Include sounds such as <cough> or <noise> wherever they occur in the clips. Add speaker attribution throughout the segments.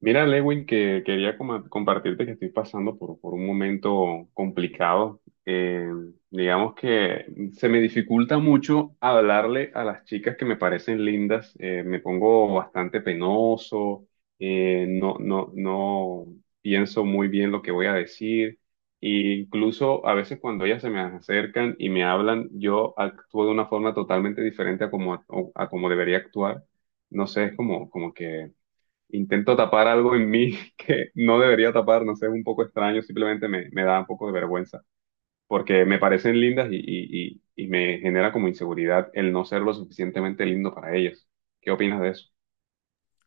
Speaker 1: Mira, Lewin, que quería compartirte que estoy pasando por un momento complicado. Digamos que se me dificulta mucho hablarle a las chicas que me parecen lindas. Me pongo bastante penoso, no pienso muy bien lo que voy a decir. E incluso a veces cuando ellas se me acercan y me hablan, yo actúo de una forma totalmente diferente a como debería actuar. No sé, es como, como que intento tapar algo en mí <laughs> que no debería tapar, no sé, es un poco extraño, simplemente me da un poco de vergüenza, porque me parecen lindas y me genera como inseguridad el no ser lo suficientemente lindo para ellas. ¿Qué opinas de eso?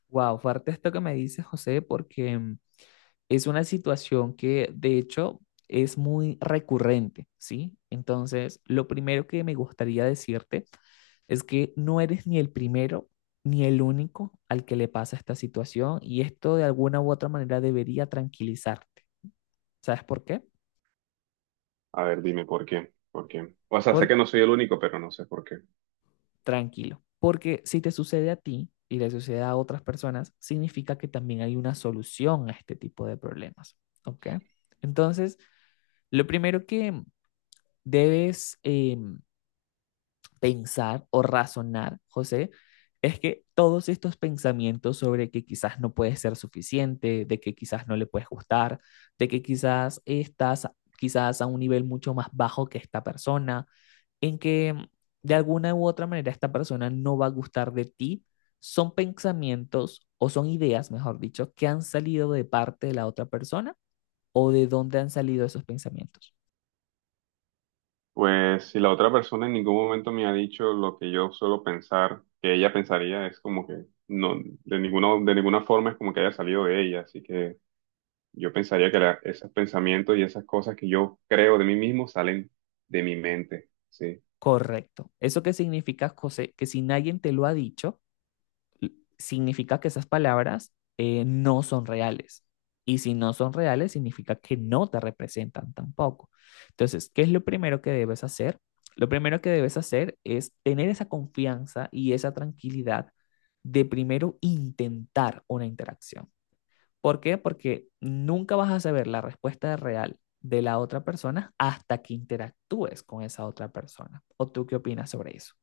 Speaker 2: Wow, fuerte esto que me dices, José, porque es una situación que de hecho es muy recurrente, ¿sí? Entonces, lo primero que me gustaría decirte es que no eres ni el primero ni el único al que le pasa esta situación y esto de alguna u otra manera debería tranquilizarte. ¿Sabes por qué?
Speaker 1: A ver, dime por qué, por qué. O sea, sé
Speaker 2: Por
Speaker 1: que no soy el único, pero no sé por qué.
Speaker 2: tranquilo, porque si te sucede a ti y le sucede a otras personas, significa que también hay una solución a este tipo de problemas, ¿ok? Entonces, lo primero que debes pensar o razonar, José, es que todos estos pensamientos sobre que quizás no puedes ser suficiente, de que quizás no le puedes gustar, de que quizás estás quizás a un nivel mucho más bajo que esta persona, en que de alguna u otra manera esta persona no va a gustar de ti, son pensamientos o son ideas, mejor dicho, que han salido de parte de la otra persona o de dónde han salido esos pensamientos.
Speaker 1: Pues si la otra persona en ningún momento me ha dicho lo que yo suelo pensar, que ella pensaría, es como que no, de ninguna forma es como que haya salido de ella, así que yo pensaría que esos pensamientos y esas cosas que yo creo de mí mismo salen de mi mente, sí.
Speaker 2: Correcto. ¿Eso qué significa, José? Que si nadie te lo ha dicho, significa que esas palabras no son reales. Y si no son reales, significa que no te representan tampoco. Entonces, ¿qué es lo primero que debes hacer? Lo primero que debes hacer es tener esa confianza y esa tranquilidad de primero intentar una interacción. ¿Por qué? Porque nunca vas a saber la respuesta real de la otra persona hasta que interactúes con esa otra persona. ¿O tú qué opinas sobre eso?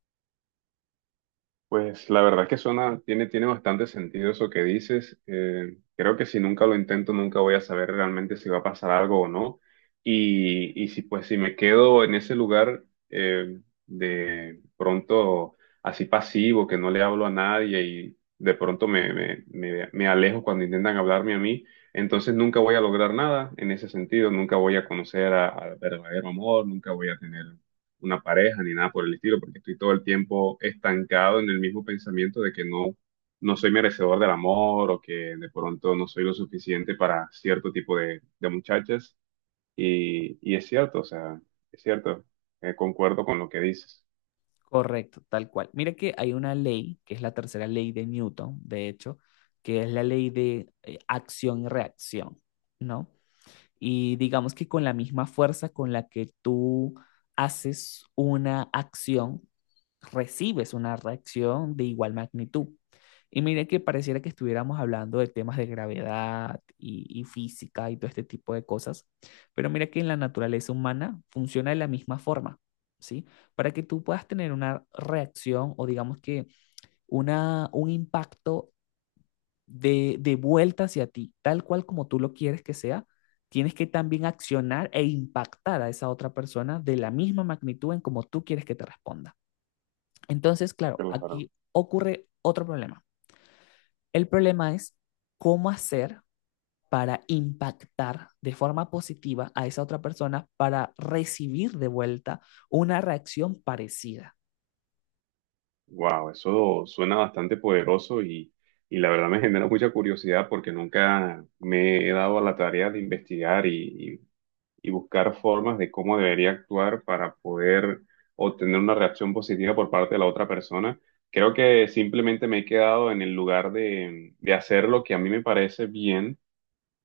Speaker 1: Pues la verdad es que tiene bastante sentido eso que dices. Creo que si nunca lo intento, nunca voy a saber realmente si va a pasar algo o no. Y si pues si me quedo en ese lugar de pronto así pasivo, que no le hablo a nadie y de pronto me alejo cuando intentan hablarme a mí, entonces nunca voy a lograr nada en ese sentido. Nunca voy a conocer al verdadero amor, nunca voy a tener una pareja ni nada por el estilo, porque estoy todo el tiempo estancado en el mismo pensamiento de que no, no soy merecedor del amor o que de pronto no soy lo suficiente para cierto tipo de muchachas. Y es cierto, o sea, es cierto, concuerdo con lo que dices.
Speaker 2: Correcto, tal cual. Mira que hay una ley, que es la tercera ley de Newton, de hecho, que es la ley de acción y reacción, ¿no? Y digamos que con la misma fuerza con la que tú haces una acción, recibes una reacción de igual magnitud. Y mire que pareciera que estuviéramos hablando de temas de gravedad y física y todo este tipo de cosas, pero mira que en la naturaleza humana funciona de la misma forma, ¿sí? Para que tú puedas tener una reacción o digamos que una, un impacto de vuelta hacia ti, tal cual como tú lo quieres que sea, tienes que también accionar e impactar a esa otra persona de la misma magnitud en como tú quieres que te responda. Entonces, claro, aquí ocurre otro problema. El problema es cómo hacer para impactar de forma positiva a esa otra persona para recibir de vuelta una reacción parecida.
Speaker 1: Wow, eso suena bastante poderoso y la verdad me genera mucha curiosidad porque nunca me he dado a la tarea de investigar y buscar formas de cómo debería actuar para poder obtener una reacción positiva por parte de la otra persona. Creo que simplemente me he quedado en el lugar de hacer lo que a mí me parece bien,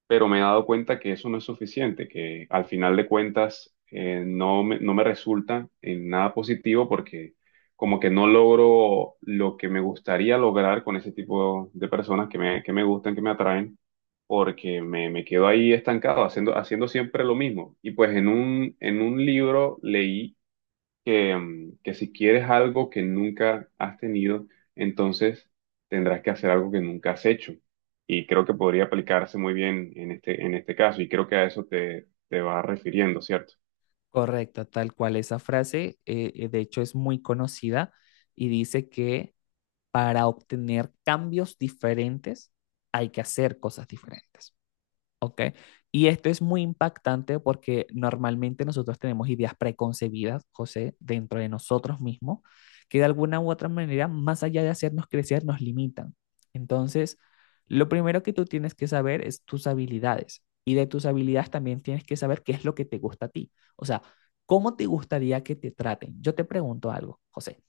Speaker 1: pero me he dado cuenta que eso no es suficiente, que al final de cuentas no me resulta en nada positivo porque como que no logro lo que me gustaría lograr con ese tipo de personas que me gustan, que me atraen, porque me quedo ahí estancado haciendo siempre lo mismo. Y pues en un libro leí que, que si quieres algo que nunca has tenido, entonces tendrás que hacer algo que nunca has hecho. Y creo que podría aplicarse muy bien en este caso, y creo que a eso te vas refiriendo, ¿cierto?
Speaker 2: Correcto, tal cual esa frase, de hecho, es muy conocida y dice que para obtener cambios diferentes hay que hacer cosas diferentes. ¿Ok? Y esto es muy impactante porque normalmente nosotros tenemos ideas preconcebidas, José, dentro de nosotros mismos, que de alguna u otra manera, más allá de hacernos crecer, nos limitan. Entonces, lo primero que tú tienes que saber es tus habilidades y de tus habilidades también tienes que saber qué es lo que te gusta a ti. O sea, ¿cómo te gustaría que te traten? Yo te pregunto algo, José.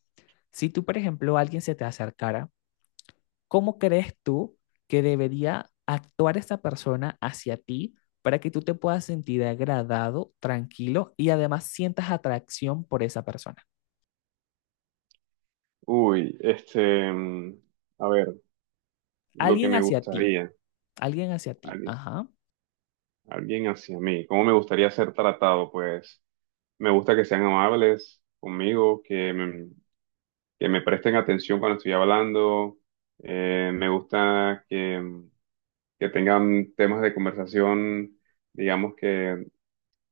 Speaker 2: Si tú, por ejemplo, alguien se te acercara, ¿cómo crees tú que debería actuar esa persona hacia ti para que tú te puedas sentir agradado, tranquilo y además sientas atracción por esa persona?
Speaker 1: Uy, a ver, lo que
Speaker 2: Alguien
Speaker 1: me
Speaker 2: hacia ti,
Speaker 1: gustaría,
Speaker 2: alguien hacia ti.
Speaker 1: alguien,
Speaker 2: Ajá,
Speaker 1: alguien hacia mí, ¿cómo me gustaría ser tratado? Pues me gusta que sean amables conmigo, que me presten atención cuando estoy hablando, me gusta que, que tengan temas de conversación, digamos que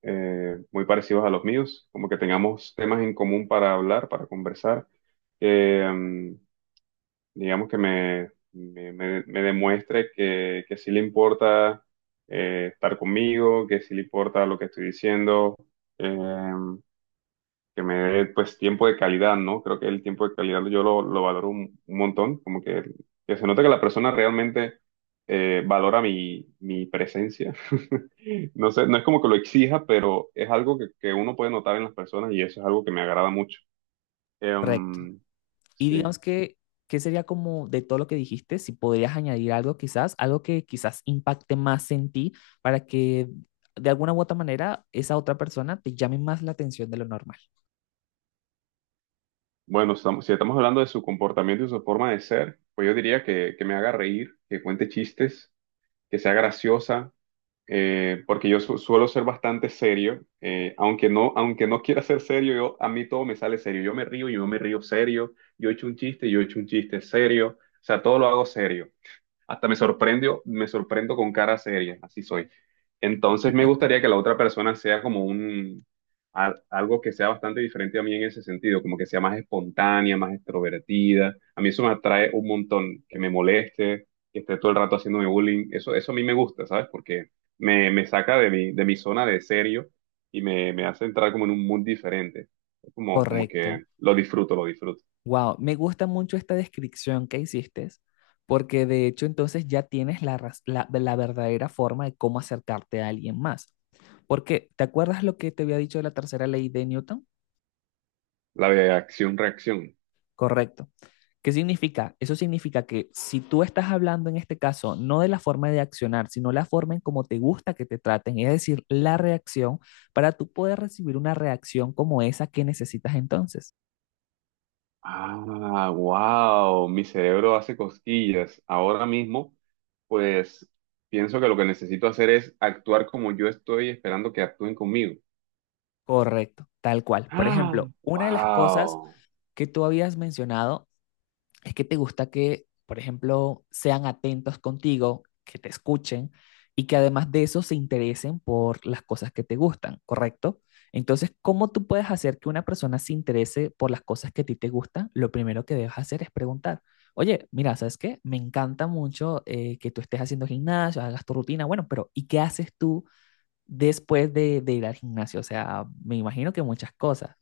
Speaker 1: muy parecidos a los míos, como que tengamos temas en común para hablar, para conversar, que digamos que me demuestre que sí le importa estar conmigo, que sí le importa lo que estoy diciendo. eh, que me dé pues tiempo de calidad, ¿no? Creo que el tiempo de calidad yo lo valoro un montón, como que se nota que la persona realmente valora mi presencia. <laughs> No sé, no es como que lo exija, pero es algo que uno puede notar en las personas y eso es algo que me agrada mucho.
Speaker 2: correcto.
Speaker 1: Em,
Speaker 2: Y
Speaker 1: sí,
Speaker 2: digamos que, ¿qué sería como de todo lo que dijiste? Si podrías añadir algo quizás, algo que quizás impacte más en ti para que de alguna u otra manera esa otra persona te llame más la atención de lo normal.
Speaker 1: bueno, si estamos hablando de su comportamiento y su forma de ser, pues yo diría que me haga reír, que cuente chistes, que sea graciosa, porque yo suelo ser bastante serio, aunque no quiera ser serio, yo, a mí todo me sale serio, yo me río serio, yo echo un chiste, yo echo un chiste serio, o sea, todo lo hago serio. Hasta me sorprendo con cara seria, así soy. Entonces me gustaría que la otra persona sea como un, algo que sea bastante diferente a mí en ese sentido, como que sea más espontánea, más extrovertida. A mí eso me atrae un montón, que me moleste, que esté todo el rato haciéndome bullying. Eso a mí me gusta, ¿sabes? Porque me saca de de mi zona de serio y me hace entrar como en un mood diferente. Es como, como que
Speaker 2: Correcto.
Speaker 1: lo disfruto, lo disfruto.
Speaker 2: Wow, me gusta mucho esta descripción que hiciste, porque de hecho entonces ya tienes la verdadera forma de cómo acercarte a alguien más. Porque, ¿te acuerdas lo que te había dicho de la tercera ley de Newton?
Speaker 1: La de acción-reacción.
Speaker 2: Correcto. ¿Qué significa? Eso significa que si tú estás hablando en este caso no de la forma de accionar, sino la forma en cómo te gusta que te traten, es decir, la reacción, para tú poder recibir una reacción como esa que necesitas entonces.
Speaker 1: Ah, wow, mi cerebro hace cosquillas. Ahora mismo, pues pienso que lo que necesito hacer es actuar como yo estoy esperando que actúen conmigo.
Speaker 2: Correcto, tal cual. Por
Speaker 1: Ah,
Speaker 2: ejemplo, una de las cosas
Speaker 1: wow.
Speaker 2: que tú habías mencionado es que te gusta que, por ejemplo, sean atentos contigo, que te escuchen y que además de eso se interesen por las cosas que te gustan, ¿correcto? Entonces, ¿cómo tú puedes hacer que una persona se interese por las cosas que a ti te gustan? Lo primero que debes hacer es preguntar, oye, mira, ¿sabes qué? Me encanta mucho que tú estés haciendo gimnasio, hagas tu rutina, bueno, pero ¿y qué haces tú después de ir al gimnasio? O sea, me imagino que muchas cosas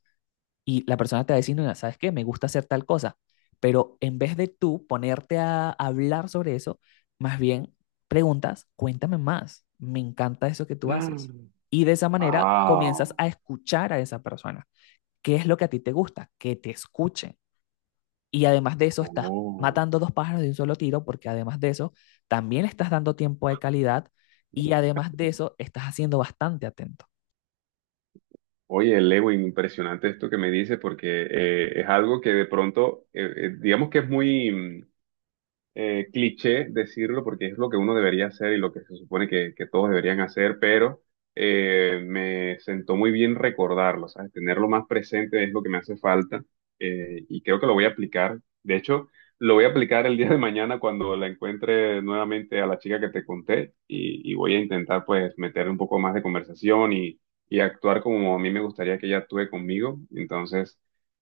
Speaker 2: y la persona te va a decir, "Mira, ¿sabes qué? Me gusta hacer tal cosa". Pero en vez de tú ponerte a hablar sobre eso, más bien preguntas, cuéntame más, me encanta eso que tú haces. Y de esa manera comienzas
Speaker 1: Wow.
Speaker 2: a escuchar a esa persona. ¿Qué es lo que a ti te gusta? Que te escuchen. Y además de eso estás
Speaker 1: Oh.
Speaker 2: matando dos pájaros de un solo tiro porque además de eso también estás dando tiempo de calidad y además de eso estás haciendo bastante atento.
Speaker 1: Oye, Lewin, impresionante esto que me dice porque es algo que de pronto, digamos que es muy... cliché decirlo porque es lo que uno debería hacer y lo que se supone que todos deberían hacer, pero me sentó muy bien recordarlo, ¿sabes? Tenerlo más presente es lo que me hace falta, y creo que lo voy a aplicar. De hecho, lo voy a aplicar el día de mañana cuando la encuentre nuevamente a la chica que te conté y voy a intentar pues meter un poco más de conversación y actuar como a mí me gustaría que ella actúe conmigo. Entonces...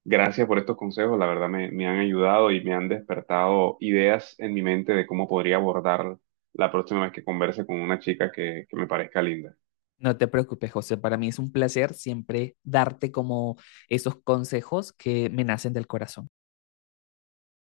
Speaker 1: Gracias por estos consejos, la verdad me han ayudado y me han despertado ideas en mi mente de cómo podría abordar la próxima vez que converse con una chica que me parezca linda.
Speaker 2: No te preocupes, José. Para mí es un placer siempre darte como esos consejos que me nacen del corazón.